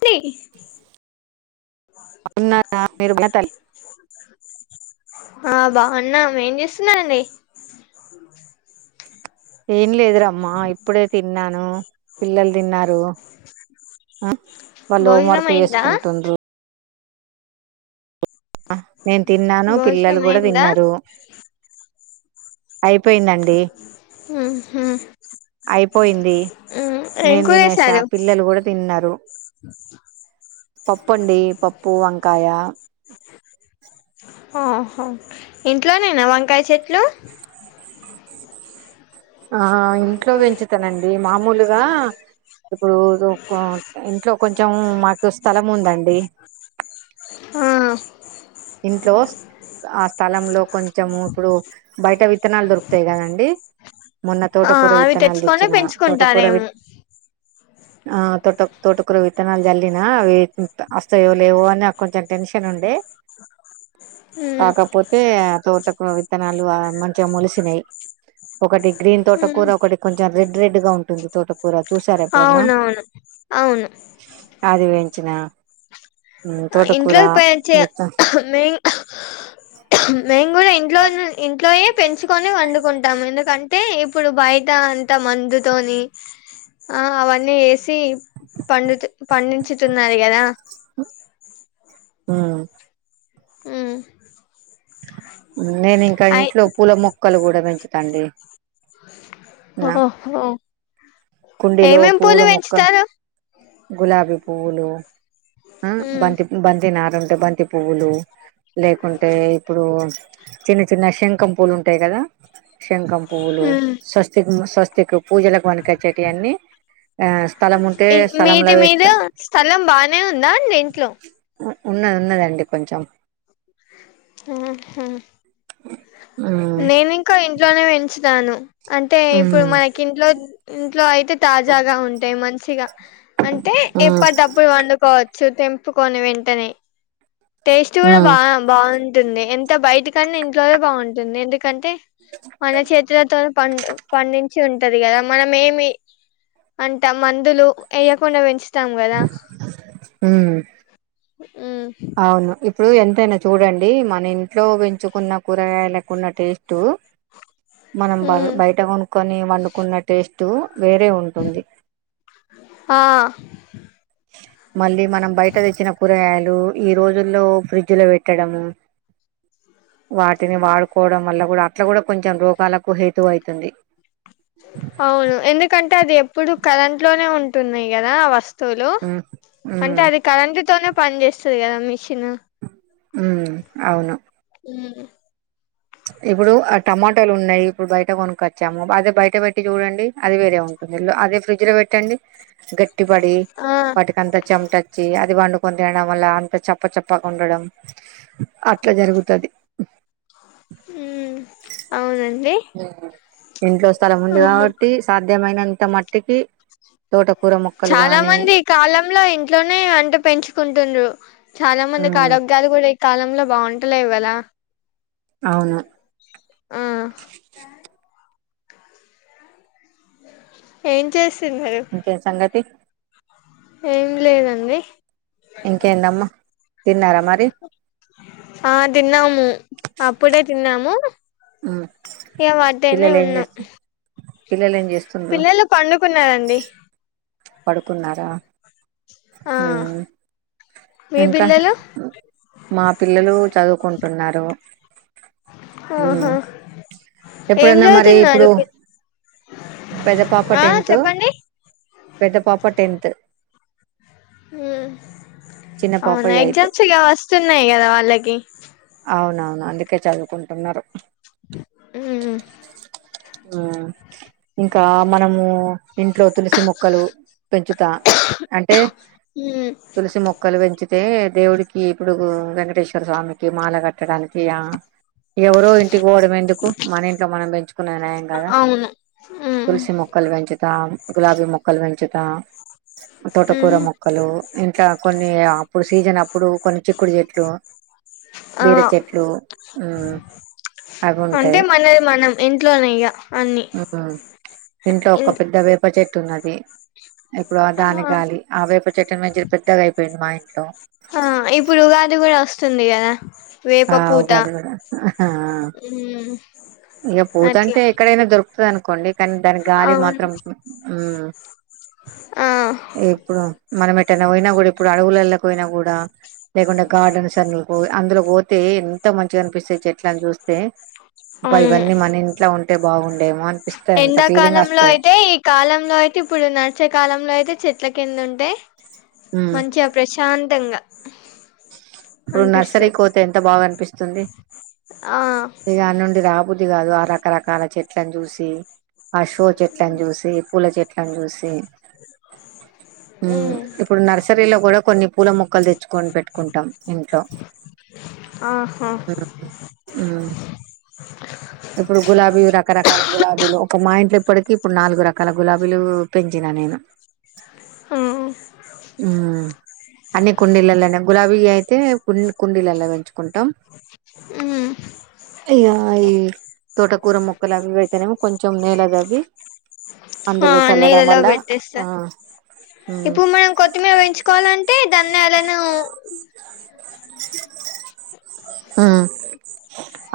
కూయ్ కొన్నార మీరు బట్టల్ హ బాగున్నాం ఏం చేస్తున్నారండి ఏం లేదురమ్మా ఇప్పుడే తిన్నాను పిల్లలు వాళ్ళు హోం భోజనం వర్క్ అయిందా చేసుకుంటుండ్రు నేను తిన్నాను పిల్లలు భోజనం కూడా అయిందా తిన్నారు అయిపోయిందండి వును అయిపోయింది ఉమ్ ఏం నేను కూర తినేసా చేశారు పిల్లలు కూడా తిన్నారు పప్పు అండి పప్పు వంకాయ ఇంట్లోనేనా వంకాయ చెట్లు ఆ ఇంట్లో పెంచుతానండి మామూలుగా ఇప్పుడు ఇంట్లో కొంచెం మాకు స్థలం ఉందండి ఆ ఇంట్లో ఆ స్థలంలో కొంచెము ఇప్పుడు బయట విత్తనాలు దొరుకుతాయి కదండి మొన్న ఆ తోటకూర అవి విత్తనాలు తెచ్చుకొని తెచ్చిన తోటకూర వి పెంచుకుంటారేమో ఆ తోట తోటకు ర విత్తనా జలేన అవింత వస్తాయవో లేవుో అని నాకు కొంచెం టెన్షన్ ఉండడి ఉమ్ కాకపోతే తోతకు విత్తనాలు మంచిగా మలిసినాయి ఒకటి గ్రీన్ ఉమ్ తోటకూర ఒకటి కొంచెం రెడ్ రెడ్ గా ఉంటుంది తోటకూర చూసారా ఎప్పుడన్నా అవునవును అవును ఆది పెంచిన మ్మ్ తోటకూర మీమ్ మేము కూడా ఇంట్లో ఇంట్లో పెంచుకొని వండుకుంటాము ఎందుకంటే ఇప్పుడు బయట అంత మందు తోని ఆ అవన్నీ వేసి పండితు పండించుతున్నారు కదా మ్మ్ మ్మ్ నేను ఇంకా ఇంట్లో పూల మొక్కలు కూడా పెంచుతాండి నా ఓహో ఏమ్ కుండీలో ఏమ్ మేం పూల పూలు మొక్క పెంచుతారు గులాబీ పువ్వులు మ్మ్ ఉమ్ బంతి బంతినారు ఉంటే బంతి పువ్వులు లేకుంటే ఇప్పుడు చిన్న చిన్న శంఖం పూలు ఉంటాయి కదా శంఖం పువ్లు స్వస్తి స్వస్తికి పూజలకు వనక చెటి అన్నిీ మీది మీద వేస్తా స్థలం బానే ఉందా అండి ఇంట్లో ఉన్నది ఉన్నదండి కొంచెం ఆహా మ్మ్ నేను ఇంకా ఇంట్లోనే పెంచుతాను అంటే ఇప్పుడు మ్మ్ మనకి ఇంట్లో ఇంట్లో అయితే తాజాగా ఉంటాయి మంచిగా అంటే మ్మ్ ఎప్పటిప్పుడు వండుకోవచ్చు తెంపుకొని వెంటనే టేస్ట్ కూడా మ్మ్ బా బాగుంటుంది ఎంత బయట కన్నా ఇంట్లోనే బాగుంటుంది ఎందుకంటే మన చేతులతో పం పండించి ఉంటది కదా మన ఏమి అంట మందులు వేయ్యకుండా పెంచ ఇస్తాం కదా మ్మ్ అవును ఇప్పుడు ఎంతైనా చూడండి మన ఇంట్లో పెంచుకున్న కూరగాయకున్న టేస్ట్ మనం బ ఉమ్ బయట కొనుకుొని వండుకున్న టేస్ట్ వేరే ఉంటుంది ఆ మళ్ళీ మనం బయట తెచ్చిన కూరగాయలు ఈ రోజుల్లో ఫ్రిడ్జ్ లో పెట్టడము వాటిని వాడుకోవడం వల్ల కూడా అట్లా కూడా కొంచెం రోగాలకు హేతువు అవుతుంది అవును ఎందుకంటే అది ఎప్పుడు కరెంట్ లోనే ఉంటున్నాయి కదా వస్తు లు ఉమ్ అంటే ఉమ్ అది కరెంట్ తోనే పని చేేస్తుంది కదా మిషన్ ఉ అవును ఉ ఇప్పుడు ఆ టమాటోాలు ఉన్నాయి ఇప్పుడు బయట కొనుక్కొచ్చాము అదే బయట పెట్టి చూడండి అది వేరే ఉంటుంది అదే ఫ్రిడ్జ్ లో పెట్టండి గట్టి పడి ఆ వాటిక అంత చెమట వచ్చి అది పండు కొని తినడం వల్ల అంత చప్ప చప్పక ఉండడం అట్లా జరుగుతుది ఉ అవునండి ఇంట్లో స్థలం ఉంది ఉమ్ కాబట్టి సాధ్యమైనంత మట్టికి తోట చాలా మంది ఈ కాలంలో ఇంట్లోనే వంట పెంచుకుంటుండ్ర చాలా మందికి ఉమ్ ఆరోగ్యాలు కూడా ఈ కాలంలో బాగుంటలేవు కదా అవును ఆ ఏం చేసి ఓకే సంగతి ఏం లేదండి ఇంకేందమ్మా తిన్నారా మరి ఆ తిన్నాము అప్పుడే తిన్నాము ఉమ్ అద్దేనే పిల్లలు ఏం ఉన్న చేస్త పిల్లలు ఏం చేస్తుండ్రు పిల్లలు పండుకున్నారండి పడుకున్నారా ఆ మీ ఇంకా పిల్లలు మా పిల్లలు చదువుకుంటున్నారు ఆహా ఏం ఎప్పుడన్నా మరి చదువుతున్నారు ఇప్పుడు పెద్ద పాప ఆ టెన్త్ చెప్పండి పెద్ద పాప టెన్త్ చిన్న పాప అవునా ఎయిత్ ఎగ్జామ్స్గా వస్తున్నాయి కదా వాళ్ళకి అవునవును అందుకే చదువుకుంటున్నారు యూ యూ ఇంకా మనము ఇంట్లో తులసి మొక్కలు పెంచుతా అంటే తులసి మొక్కలు పెంచితే దేవుడికి ఇప్పుడు వెంకటేశ్వర స్వామి మాల కట్టడానికి ఆ ఎవరో ఇంటికి పోవడం ఎందుకు మన ఇంట్లో మనం పెంచు కునేది కదా అవును తులసి మొక్కలు పెంచుతాం గులాబీ మొక్కలు పెంచుతా తోటకూర మొక్కలు ఇంట్లా కొన్ని అప్పుడు సీజన్ అప్పుడు కొన్ని చిక్కుడు చెట్లు ఆ బీర చెట్లు ఊ అంటే మనది మనం ఇంట్లోనే ఇక అనీ ఉమ్ ఇంట్లో ఒక పెద్ద వేప చెట్టు ఉన్నది ఇప్పుడు దాని గాలి ఆ వేపు చెట్టు మంచి పెద్దగా అయిపోయింది మా ఇంట్లో ఆ ఇప్పుడు ఉగాది కూడా వస్తుంది కదా ఆ వేప పూత ఉగాది కూడా ఆహా హా ఇక అట్లా పోతంటే ఎక్కడైనా దొరుకుతుంది అనుకోండి కానీ దాని గాలి అవును మాత్రం యూ ఆ ఇప్పుడు మనం ఎటన్న పోయినా కూడా ఇప్పుడు అడవులలోకి పోయినా కూడా లేకుండా గార్డెన్స్ అనికూ అందులో పోతే ఎంత మంచిగా అనిపిస్తాయి చెట్ చేట్లాని చూస్తే బ అవును ఇవన్నీ మన ఇంట్లో ఉంటే బాగుండేమో అనిపిస్తాయి అంత ఫీలింగ్ ఎండాకాలంలో వస్తది అయితే ఈ కాలంలో అయితే ఇప్పుడు న మచ్చ్యకాలంలో అయితే చెట్ల కింద ఉంటే ఉమ్ మంచిగా ప్రశాంతంగా ఇప్పుడు నర్సరీ అనిపిస్తది పోతే ఎంత బాగా అనిపిస్తుంది ఆ ఇక అట్నుంచి రాబుద్ధి కాదు రకరకాల చెట్లను చూసి ఆ షో చెట్లను చూసి పూల చెట్లను చూసి ఉ ఉమ్ ఇప్పుడు నర్సరీలో కూడా కొన్ని పూల మొక్కలు తెచ్చుకొని పెట్టు కుంటాం ఇంట్లో ఆహా ఉ ఉ ఇప్పుడు గులాబీ రకరకాల గులాబీలు ఒక మా ఇంట్లో ఇప్పటికీ ఇప్పుడు నాలుగు రకాల గులాబీ బ్బులు పెంచినా నేను ఉ ఉ అన్ని కుండీలలోనే గులాబీ అయితే కు కుండీలల్లో పెంచుకుంటాం ఉమ్ ఇక ఈ తోటకూర మొక్కలు అవి ఇ అయితేనేమో కొంచెం నేల తవ్వి ఆ అందులో చల్లడం నీళ్ళలో వల్ల పెట్టేస్తా ఆ ఉమ్ ఇప్పుడు మనం కొత్తిమీర పెంచుకోవాలంటే దానాలను హు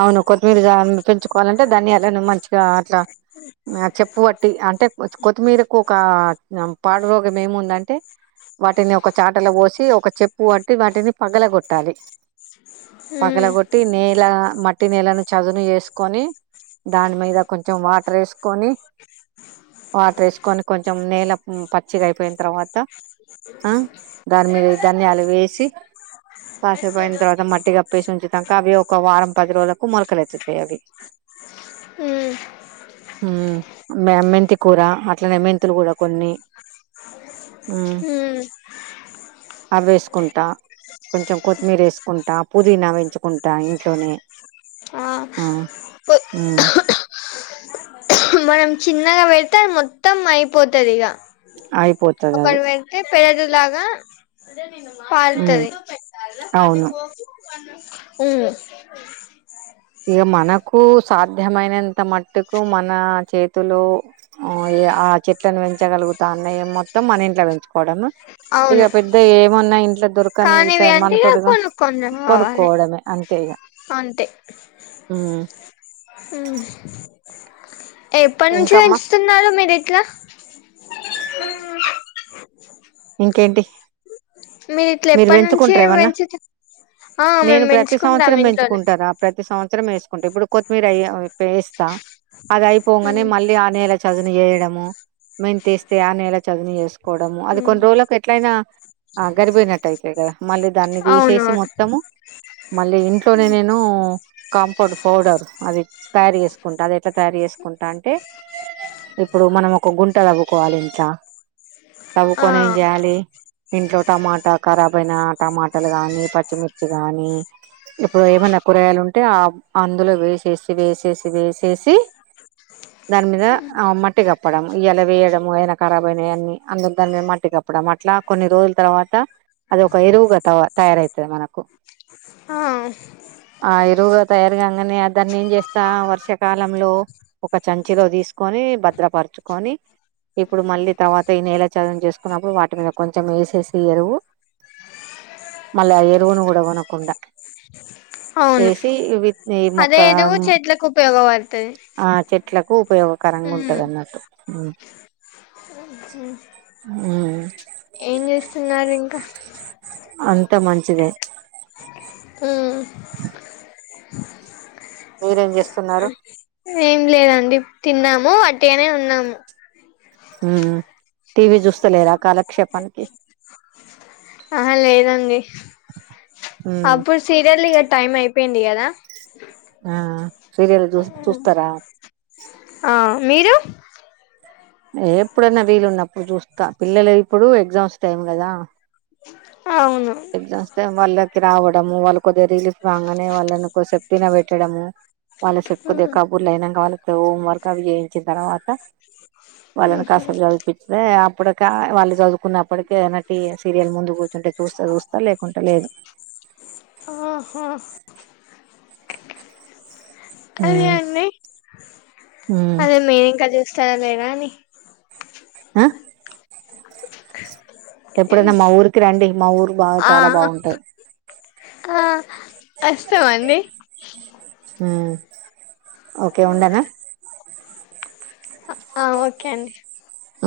అవును కొత్తిమీర జా ఉంచుకోవాలంటే ధనియాలను మంచిగా అట్లా ఆ చెప్పు పట్ అంటే కొత్తిమీరకు ఒక పాడు రోగం ఏముందంటే వాటిని ఒక చాటల పోసి ఒక చెప్పు పట్టి వాటిని పగల కొట్టాలి ఉమ్ పగలగొట్టి నేల మట్టి నీలను చదును చేసుకొని దాని మీద కొంచెం వాటర్ వేసుకొని వాటర్ వేసుకొని కొంచెం నేల పచ్చిగా అయిపోయిన తర్వాత త ఆ దాని మిద ధనియాలు వేసి కాసేపు అయినా తర్వాత మట్టి కప్పేసి ఉంచుతంగా అవి ఒక వారం పది రోజుకు మొలకలు ఎత్తుతాయి అవి ఉమ్ మ్ మీ అమ్మ ఇంటి కూర అట్లనే మెంతులు కూడా కొన్ని ఉ ఉమ్ అవి వేసుకుంటా కొంచెం కొత్తిమీర వేసుకుంటా పుదీనా పెంచుకుంటా ఇంట్లోనే ఆ కొ- ఊ మనం చిన్నగా పెడితే అది మొత్తం అయిపోతది ఇగ అయిపోతది అది ఒకటి వెడితే పెరడు లాగా పారుతది అవును మ్ ఇగ మనకు సాధ్యమైనంత మట్టుకు మన చేతిలో మ్ ఇగ ఆ చెట్లను పెంచగలుగుతాన్నాయి మొత్తం మన ఇంట్ల పెంచు కోవడం ఇక అవును పెద్దయి ఏమన్నా ఇంట్లో దొరకనివి కానీవి ఇట్లా అంటే ఇగ మనతోటిగా కొనుక్కొని కొనుక్కో రావాలి పొడమే అంతే ఇగా అంతే మ్ ఎప్పటి నుంచి ఇంకమ్మా పెంచుతున్నారు మీరు ఇట్లా ఇంకేంటి మీరు ఇట్లా ఎప్పటి నుంచి పెంచుకుంటార ఏమన్నా పెంచు నేను ప్రతి సంవత్సరం పెంచుకుంటారా ప్రతి సంవ త్సరం వేసుకుంటా ఇప్పుడు కొత్తిమీర అ వేస్తా అది అయిపోంగానే మళ్లీ ఆ నేల చదును చేయడము మెంతీ ఏస్తే ఆ నేలా చదును చేసుకోవడము అది కొన్ని రోజులకు ఎట్లయినా అ గరిపోయినట్టు అయితయి కదా మళ్లీ దాన్ని తీసేసి అవునవును మొత్తము మళ్లీ ఇంట్లోనే నేను పడు పౌడర్ అది తయారు చేసుకుంటా అది ఎట్లా తయారు చేసుకుంటా అంటే ఇప్పుడు మనం ఒక గుంట తవ్వుకోవాలి ఇంట్ల ఆ కాలి ఇంట్లో టమాట కారాబ్ అయిన టమాటాలు కాని పచ్చి మి ర్చి గాని ఇప్పుడు ఏమన్నా కూరగాయలు ఉంటే ఆ అందులో వేసేసి వేసేసి వేసే సి దాని మీద మట్టి కప్పడం ఇయాలా వేయడం ఏదైనా ఖరాబ్ అయినావన్ని అందు దాని మీద మట్టికప్పడం అట్లా కొన్ని రోజుల తర్వాత అది ఒక ఎరువుగా తవ తయారయితది మనకు ఆ ఇగ నే దాన్ని ఏం చేస్తా వర్షాకాలంలో ఒక చంచిలో తీసుకొని భద్రపరచుకొని ఇప్పుడు మళ్లీ తర్వాత ఈ నేల చదును చేసుకున్నప్పుడు వాటి మీద కొంచెం వేసేసి ఎరువు మళ్లీ ఆ ఎరువును కూడ కొనకుండా అవును వేసి విత్ ఈ మొక్క అదే ఏదో చెట్లకు ఉపయోగపడుతది ఆ చెట్లకు ఉపయోగకరంగా ఉంటది అన్నట్టు మ్ హ్ మ్ ఏం చేస్తున్నారు ఇంకా అంత మంచిదే మ్ మీరేం చేస్ ఏం లేదండి తిన్నాము వట్టిగానే ఉన్నాము ఊమ్ మ్ టీవీ చూస్తలేరా కాలక్షేపానికి ఆహా లేదండి ఉమ్ అప్పుడు సీరియల్ ఇగ టైమ్ అయిపోయింది కదా ఆ సీరియల్ చూ చూస్తారా ఆ మీరు ఎ ఎప్పుడన్నా వీలున్నప్పుడు చూస్తా పిల్లలు ఇప్పుడు ఎగ్జామ్స్ టైం కదా అవును ఎగ్జామ్స్ టేం వాళ్లకి రావ టం వాళ్లు కొద్దిగా రిలీఫ్ కాంగానే వాళ్లని కొసేపు తినపెట్టడము వాళ్ల చెప్పు కొద్ది కబుర్లు అయినంకా వాళ్ల తో హోం వర్క్ అవి చేయించిన తర్వాత వాళ్లని కాసేపు చదివిపిస్తే అప్పుడుకే వాళ్లు చదువుకున్నప్పటికే న టీవీ సీరియల్ ముందు కూర్చుంటే చూ స్తే చూస్తా లేకుంటే లేదు ఆహా అదే ఉమ్ అండి ఉమ్ అదే మీర్ ఇంకా చూస్తారా లేద అని ఆ ఎప్పుడైనా మా ఊరికి రండి మా ఊరు బాగా ఆ చాలా బాగుంటది ఆ వస్తాం అండి ఉమ్ ఓకే ఉండనా ఆ ఓకే అండి ఆ